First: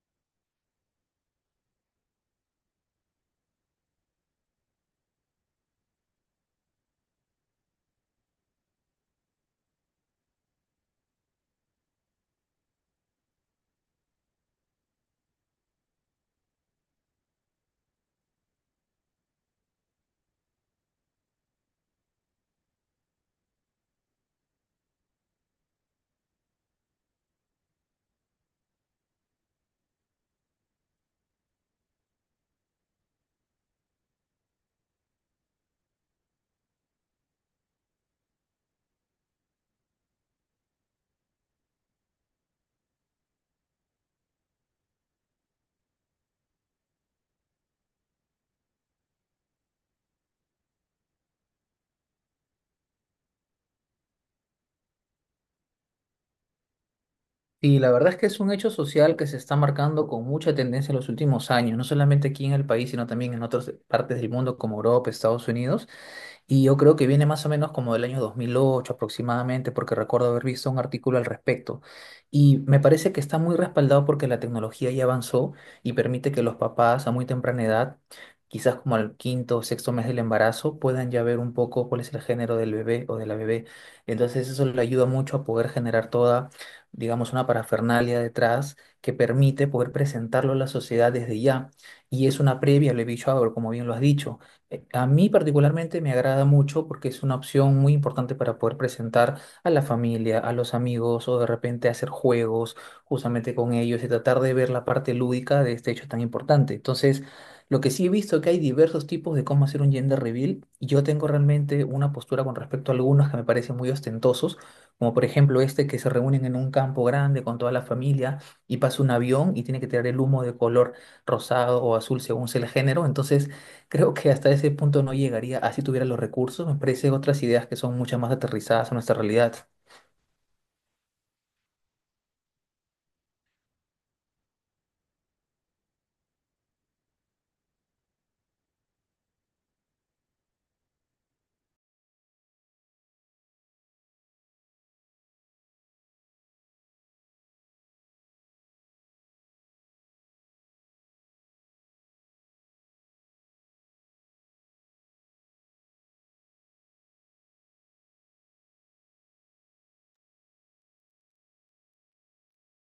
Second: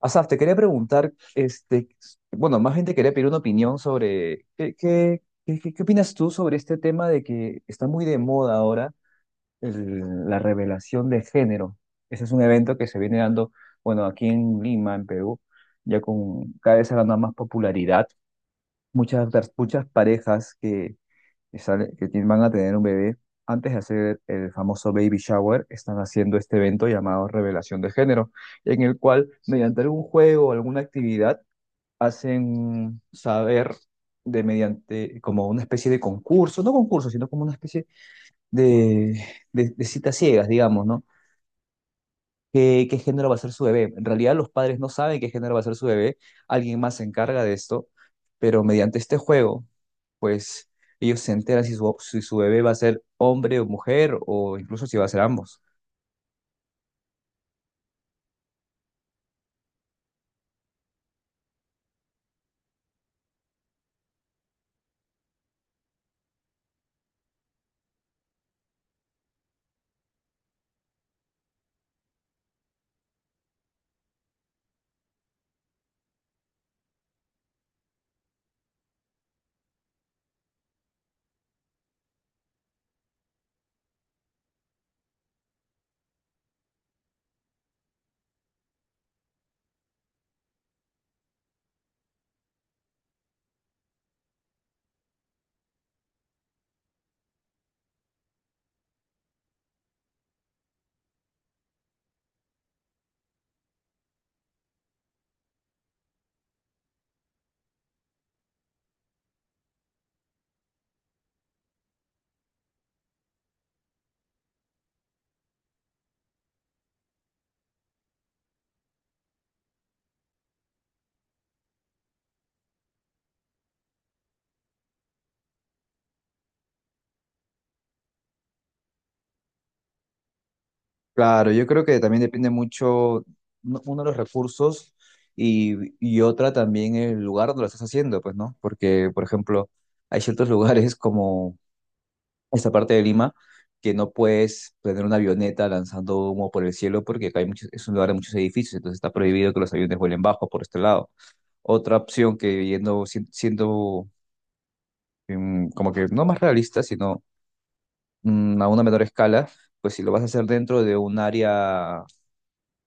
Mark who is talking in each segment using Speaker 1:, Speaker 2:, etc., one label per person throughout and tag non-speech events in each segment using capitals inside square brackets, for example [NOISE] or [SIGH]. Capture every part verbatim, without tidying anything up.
Speaker 1: Asaf, te quería preguntar, este, bueno, más bien te quería pedir una opinión sobre qué, qué, qué, qué- qué opinas tú sobre este tema de que está muy de moda ahora el- la revelación de género. Ese es un evento que se viene dando, bueno, aquí en Lima, en Perú, ya con cada vez ha ganado más popularidad. Muchas, muchas parejas que que, sale- que ti- van a tener un bebé, antes de hacer el famoso baby shower, están haciendo este evento llamado Revelación de Género, en el cual mediante algún juego o alguna actividad hacen saber de mediante como una especie de concurso, no concurso, sino como una especie de, de, de citas ciegas, digamos, ¿no? qué, qué género va a ser su bebé. En realidad los padres no saben qué género va a ser su bebé, alguien más se encarga de esto, pero mediante este juego, pues ellos se enteran si su, si su bebé va a ser hombre o mujer o incluso si va a ser ambos.
Speaker 2: Y la verdad es que es un hecho social que se está marcando con mucha tendencia en los últimos años, no solamente aquí en el país, sino también en otras partes del mundo como Europa, Estados Unidos. Y yo creo que viene más o menos como del año dos mil ocho aproximadamente, porque recuerdo haber visto un artículo al respecto. Y me parece que está muy respaldado porque la tecnología ya avanzó y permite que los papás a muy temprana edad, quizás como al quinto o sexto mes del embarazo, puedan ya ver un poco cuál es el género del bebé o de la bebé. Entonces eso le ayuda mucho a poder generar toda, digamos, una parafernalia detrás que permite poder presentarlo a la sociedad desde ya. Y es una previa, lo he dicho ahora, como bien lo has dicho eh, A mí particularmente me agrada mucho porque es una opción muy importante para poder presentar a la familia, a los amigos o de repente hacer juegos justamente con ellos y tratar de ver la parte lúdica de este hecho tan importante. Entonces, lo que sí he visto es que hay diversos tipos de cómo hacer un gender reveal, y yo tengo realmente una postura con respecto a algunos que me parecen muy ostentosos, como por ejemplo este que se reúnen en un campo grande con toda la familia y pasa un avión y tiene que tirar el humo de color rosado o azul según sea el género. Entonces, creo que hasta ese punto no llegaría así tuviera los recursos. Me parece otras ideas que son mucho más aterrizadas a nuestra realidad.
Speaker 1: Claro, yo creo que también depende mucho uno uno de los recursos y, y otra también el lugar donde lo estás haciendo, pues, ¿no? Porque, por ejemplo, hay ciertos [LAUGHS] lugares como esta parte de Lima que no puedes tener una avioneta lanzando humo por el cielo porque acá hay muchos- es un lugar de muchos edificios, entonces está prohibido que los aviones vuelen bajo por este lado. Otra opción que yendo, si- siendo em, como que no más realista, sino mm, a una menor escala, pues si lo vas a hacer dentro de un área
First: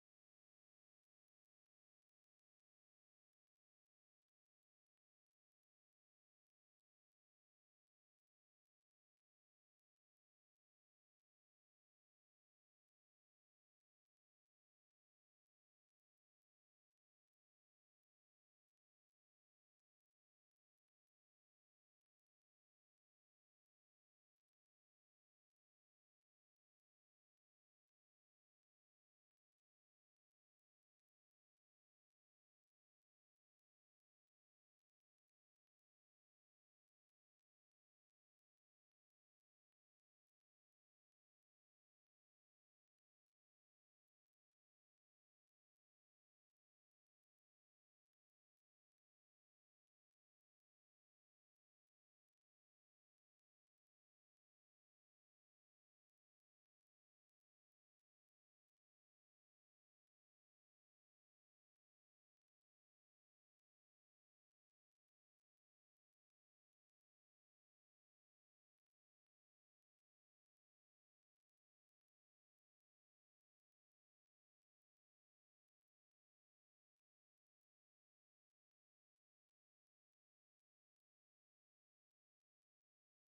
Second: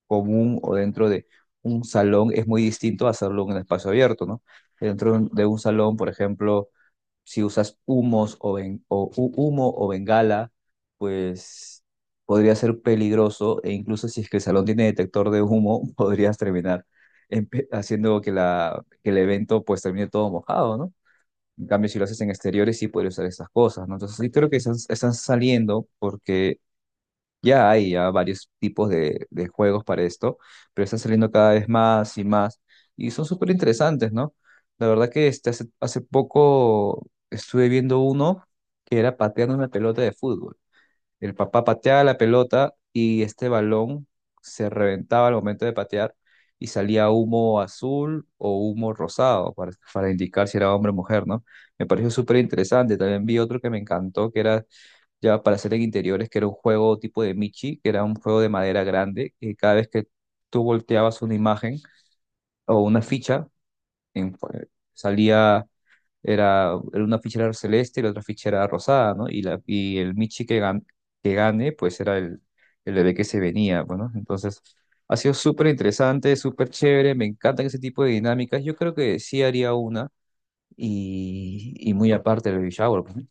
Speaker 1: común o dentro de un salón, es muy distinto a hacerlo en un espacio abierto, ¿no? Dentro de un de un salón, por ejemplo, si usas humos o, ben- o hu- humo o bengala, pues podría ser peligroso e incluso si es que el salón tiene detector de humo, [LAUGHS] podrías terminar empe- haciendo que, la, que el evento pues termine todo mojado, ¿no? En cambio, si lo haces en exteriores, sí podría usar estas cosas, ¿no? Entonces, sí creo que están, están saliendo porque ya hay ya varios tipos de, de juegos para esto, pero están saliendo cada vez más y más y son súper interesantes, ¿no? La verdad que este, hace, hace poco estuve viendo uno que era pateando una pelota de fútbol. El papá pateaba la pelota y este balón se reventaba al momento de patear y salía humo azul o humo rosado para, para indicar si era hombre o mujer, ¿no? Me pareció súper interesante. También vi otro que me encantó, que era ya para hacer en interiores, que era un juego tipo de Michi, que era un juego de madera grande, que cada vez que tú volteabas una imagen o una ficha, en- salía, era, era una ficha era celeste y la otra ficha era rosada, ¿no? Y, la, y el Michi que, gan- que gane, pues era el, el bebé que se venía, bueno, entonces... Ha sido súper interesante, súper chévere, me encantan ese tipo de dinámicas. Yo creo que sí haría una y, y muy aparte del baby shower. pues, ¿no?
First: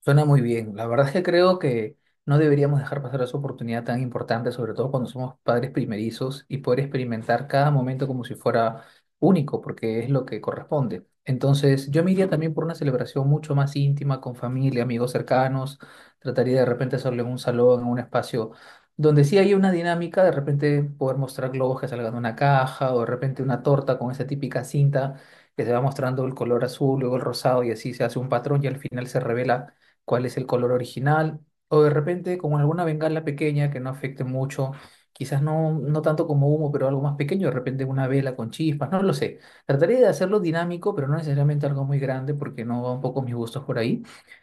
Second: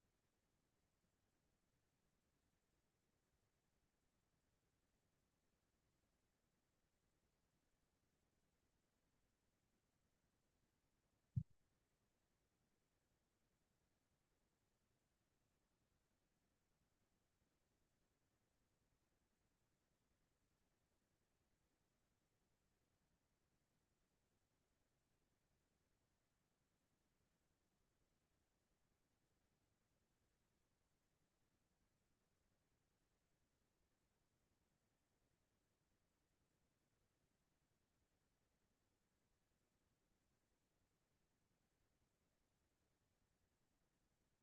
Speaker 2: Suena muy bien. La verdad es que creo que no deberíamos dejar pasar esa oportunidad tan importante, sobre todo cuando somos padres primerizos y poder experimentar cada momento como si fuera único, porque es lo que corresponde. Entonces, yo me iría también por una celebración mucho más íntima, con familia, amigos cercanos. Trataría de repente hacerlo en un salón, en un espacio donde sí hay una dinámica, de repente poder mostrar globos que salgan de una caja o de repente una torta con esa típica cinta que se va mostrando el color azul, luego el rosado y así se hace un patrón y al final se revela cuál es el color original, o de repente con alguna bengala pequeña que no afecte mucho, quizás no, no tanto como humo, pero algo más pequeño, de repente una vela con chispas, no lo sé. Trataría de hacerlo dinámico, pero no necesariamente algo muy grande porque no va un poco mis gustos por ahí.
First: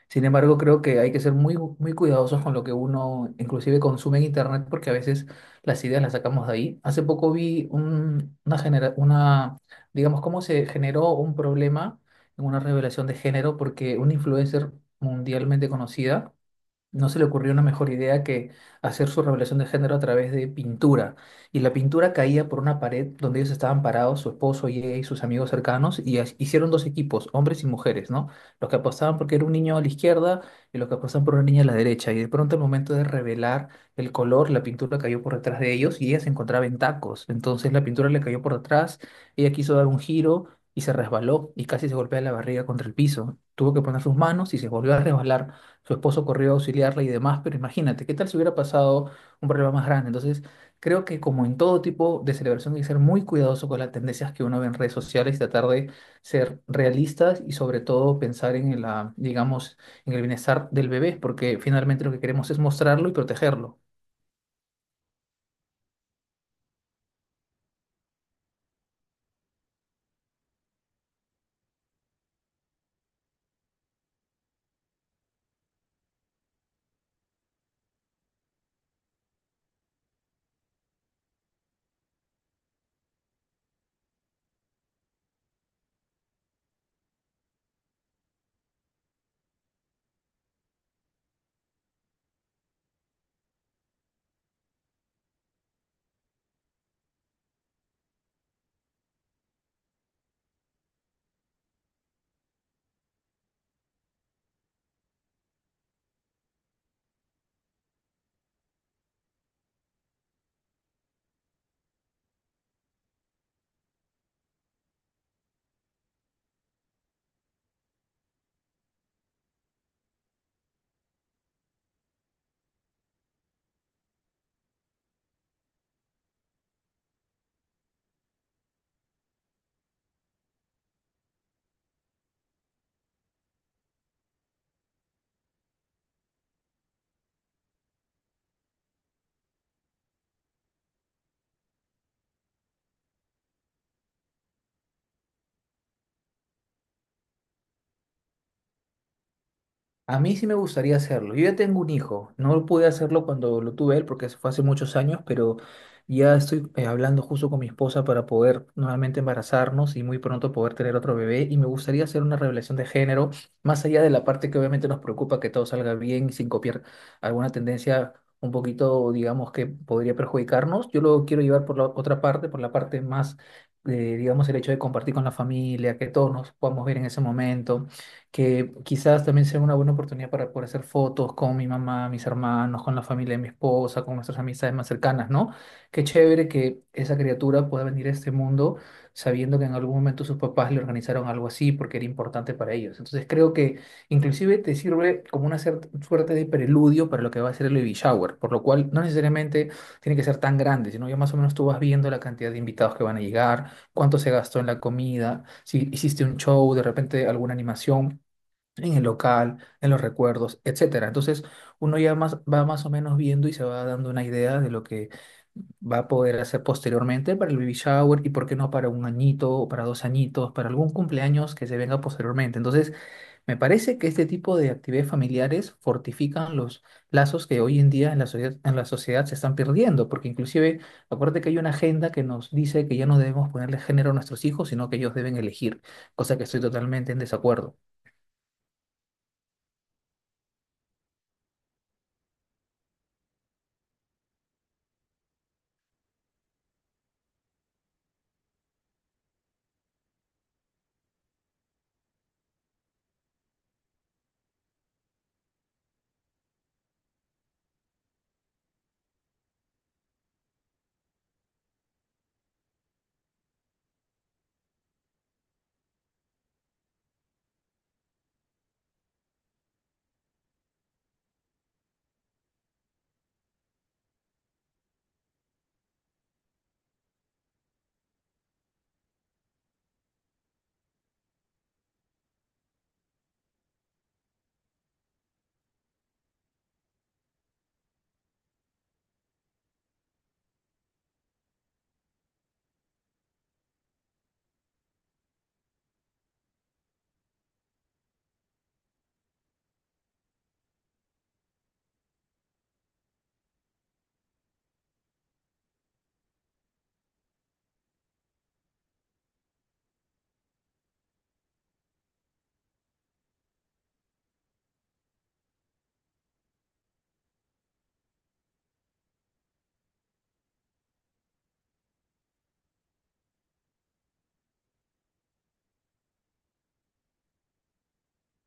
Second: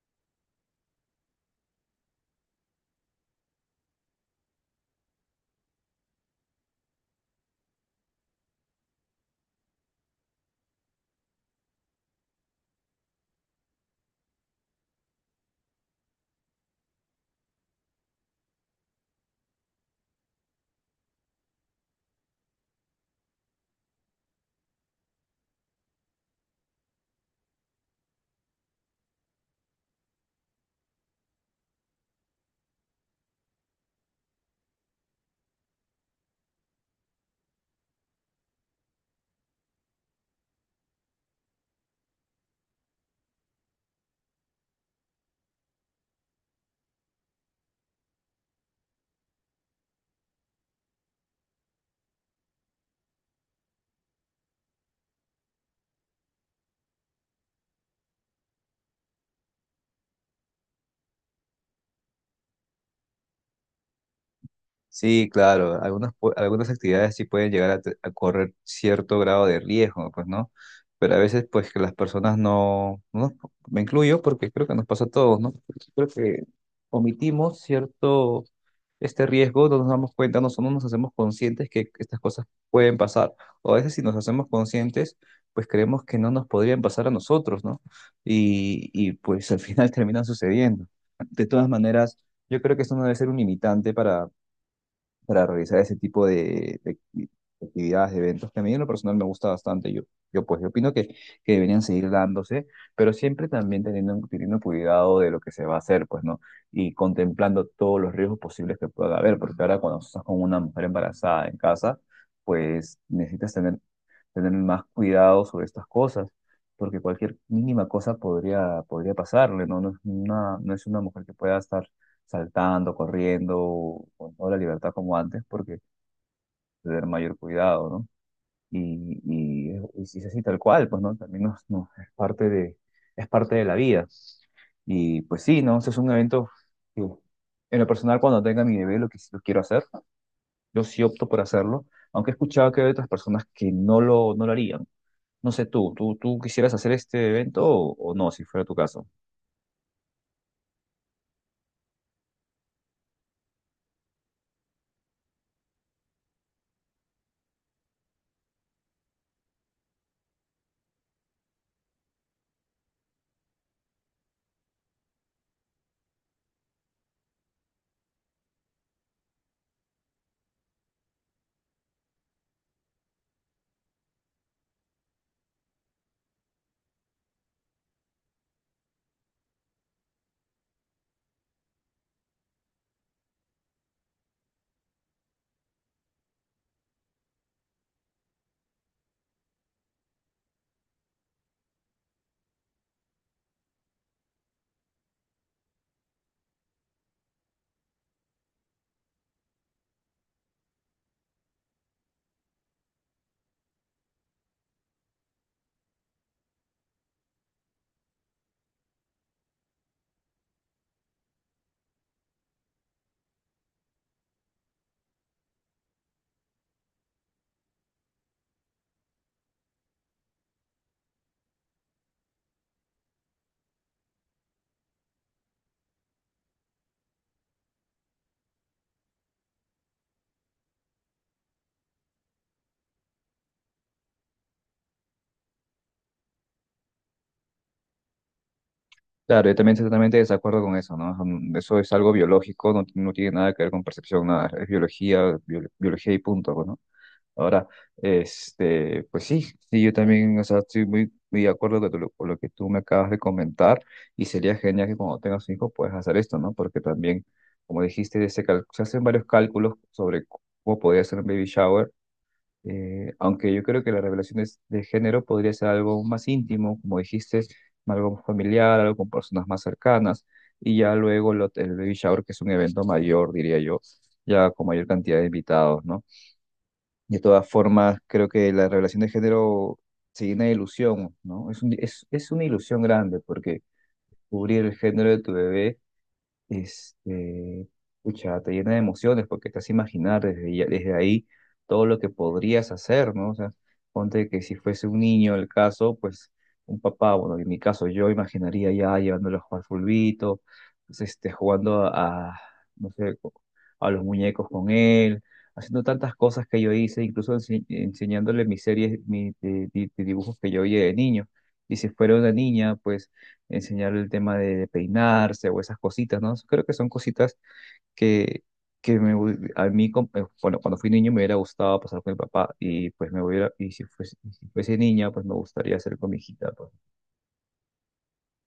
Speaker 2: Sin embargo, creo que hay que ser muy, muy cuidadosos con lo que uno inclusive consume en internet porque a veces las ideas las sacamos de ahí. Hace poco vi un- una, genera- una, digamos, cómo se generó un problema en una revelación de género porque una influencer mundialmente conocida no se le ocurrió una mejor idea que hacer su revelación de género a través de pintura. Y la pintura caía por una pared donde ellos estaban parados, su esposo y ella y sus amigos cercanos, y as- hicieron dos equipos, hombres y mujeres, ¿no? Los que apostaban porque era un niño a la izquierda y los que apostaban por una niña a la derecha. Y de pronto, al momento de revelar el color, la pintura cayó por detrás de ellos y ella se encontraba en tacos. Entonces la pintura le cayó por detrás, ella quiso dar un giro y se resbaló y casi se golpea la barriga contra el piso. Tuvo que poner sus manos y se volvió a resbalar, su esposo corrió a auxiliarla y demás, pero imagínate, ¿qué tal si hubiera pasado un problema más grande? Entonces, creo que como en todo tipo de celebración hay que ser muy cuidadoso con las tendencias que uno ve en redes sociales, tratar de ser realistas y sobre todo pensar en la, digamos, en el bienestar del bebé, porque finalmente lo que queremos es mostrarlo y protegerlo.
Speaker 1: Sí, claro, algunas, pu- algunas actividades sí pueden llegar a, te- a correr cierto grado de riesgo, pues, ¿no? Pero a veces, pues, que las personas no, no, me incluyo porque creo que nos pasa a todos, ¿no? Creo que omitimos cierto, este riesgo, no nos damos cuenta, no, no nos hacemos conscientes que estas cosas pueden pasar. O a veces si nos hacemos conscientes, pues creemos que no nos podrían pasar a nosotros, ¿no? Y, y pues al final [LAUGHS] terminan sucediendo. De todas maneras, yo creo que esto no debe ser un limitante para realizar ese tipo de, de acti- actividades, de eventos, que a mí en lo personal me gusta bastante. Yo, yo pues, yo opino que, que deberían seguir dándose, pero siempre también teniendo, teniendo cuidado de lo que se va a hacer, pues, ¿no? Y contemplando todos los riesgos posibles que pueda haber, porque ahora cuando estás con una mujer embarazada en casa, pues necesitas tener, tener más cuidado sobre estas cosas. Porque cualquier mínima cosa podría, podría pasarle, ¿no? No es una, no es una mujer que pueda estar saltando, corriendo, con toda la libertad como antes, porque tener mayor cuidado, ¿no? Y, y, y si es así tal cual, pues, ¿no? También nos, nos- es parte de, es parte de la vida. Y pues sí, ¿no? Ese es un evento que, en lo personal, cuando tenga mi bebé, lo que sí lo quiero hacer, yo sí opto por hacerlo, aunque he escuchado que hay otras personas que no lo, no lo harían. No sé tú, ¿tú, tú quisieras hacer este evento o, o no, si fuera tu caso?
Speaker 2: A mí sí me gustaría hacerlo. Yo ya tengo un hijo. No pude hacerlo cuando lo tuve él porque eso fue hace muchos años, pero ya estoy eh, hablando justo con mi esposa para poder nuevamente embarazarnos y muy pronto poder tener otro bebé. Y me gustaría hacer una revelación de género, más allá de la parte que obviamente nos preocupa que todo salga bien y sin copiar alguna tendencia un poquito, digamos, que podría perjudicarnos. Yo lo quiero llevar por la otra parte, por la parte más, eh, digamos, el hecho de compartir con la familia, que todos nos podamos ver en ese momento que quizás también sea una buena oportunidad para poder hacer fotos con mi mamá, mis hermanos, con la familia de mi esposa, con nuestras amistades más cercanas, ¿no? Qué chévere que esa criatura pueda venir a este mundo sabiendo que en algún momento sus papás le organizaron algo así porque era importante para ellos. Entonces creo que inclusive te sirve como una cer- suerte de preludio para lo que va a ser el baby shower, por lo cual no necesariamente tiene que ser tan grande, sino ya más o menos tú vas viendo la cantidad de invitados que van a llegar, cuánto se gastó en la comida, si hiciste un show, de repente alguna animación en el local, en los recuerdos, etcétera. Entonces, uno ya más, va más o menos viendo y se va dando una idea de lo que va a poder hacer posteriormente para el baby shower y por qué no para un añito o para dos añitos, para algún cumpleaños que se venga posteriormente. Entonces, me parece que este tipo de actividades familiares fortifican los lazos que hoy en día en la sociedad, en la sociedad se están perdiendo, porque inclusive, acuérdate que hay una agenda que nos dice que ya no debemos ponerle género a nuestros hijos, sino que ellos deben elegir, cosa que estoy totalmente en desacuerdo.
Speaker 1: Claro, yo también estoy totalmente de desacuerdo con eso, ¿no? Mm, Eso es algo biológico, no, no tiene nada que ver con percepción, nada, es biología, bio- biología y punto, pues, ¿no? Ahora, este, pues sí, sí, yo también, o sea, estoy muy, muy de acuerdo con lo, con lo que tú me acabas de comentar y sería genial que cuando tengas un hijo puedas hacer esto, ¿no? Porque también, como dijiste, se, cal- se hacen varios cálculos sobre cómo podría ser un baby shower eh, aunque yo creo que la revelación de, de género podría ser algo más íntimo, como dijiste, algo más familiar, algo con personas más cercanas, y ya luego lo- el baby shower, que es un evento mayor, diría yo, ya con mayor cantidad de invitados, ¿no? De todas formas, creo que la revelación de género se llena de ilusión, ¿no? Es un- es, es una ilusión grande, porque cubrir el género de tu bebé este, pucha, te llena de emociones porque te hace imaginar desde, ya- desde ahí todo lo que podrías hacer, ¿no? O sea, ponte que si fuese un niño el caso, pues un papá, bueno, en mi caso yo imaginaría ya llevándolo a jugar fulbito, pues, este, jugando a, no sé, co- a los muñecos con él, haciendo tantas cosas que yo hice, incluso ense- enseñándole mis series, mis de- de- de dibujos que yo oía de niño. Y si fuera una niña, pues enseñarle el tema de peinarse o esas cositas, ¿no? Creo que son cositas que, que me, hu- a mí, como- eh, bueno, cuando fui niño me hubiera gustado pasar con mi papá y pues me hubiera, y si fuese, y si fuese niña, pues me gustaría hacer con mi hijita,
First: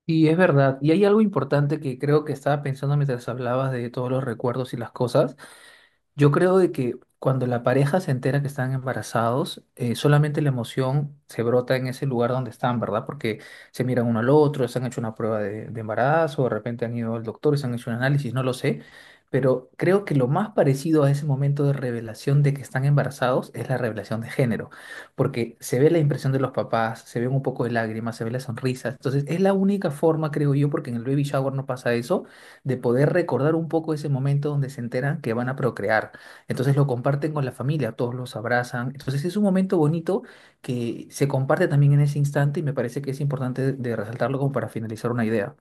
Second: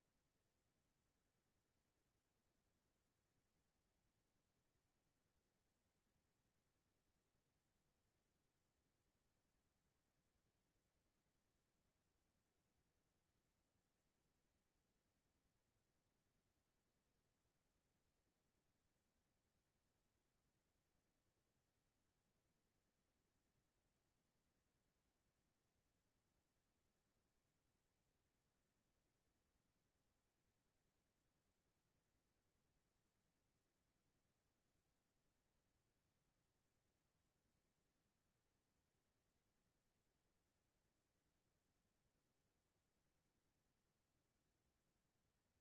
Speaker 2: Y es verdad, y hay algo importante que creo que estaba pensando mientras hablabas de todos los recuerdos y las cosas, yo creo de que cuando la pareja se entera que están embarazados, eh, solamente la emoción se brota en ese lugar donde están, ¿verdad? Porque se miran uno al otro, se han hecho una prueba de, de embarazo, de repente han ido al doctor y se han hecho un análisis, no lo sé. Pero creo que lo más parecido a ese momento de revelación de que están embarazados es la revelación de género, porque se ve la impresión de los papás, se ven un poco de lágrimas, se ve la sonrisa. Entonces es la única forma, creo yo, porque en el baby shower no pasa eso de poder recordar un poco ese momento donde se enteran que van a procrear. Entonces lo comparten con la familia, todos los abrazan. Entonces es un momento bonito que se comparte también en ese instante y me parece que es importante de resaltarlo como para finalizar una idea.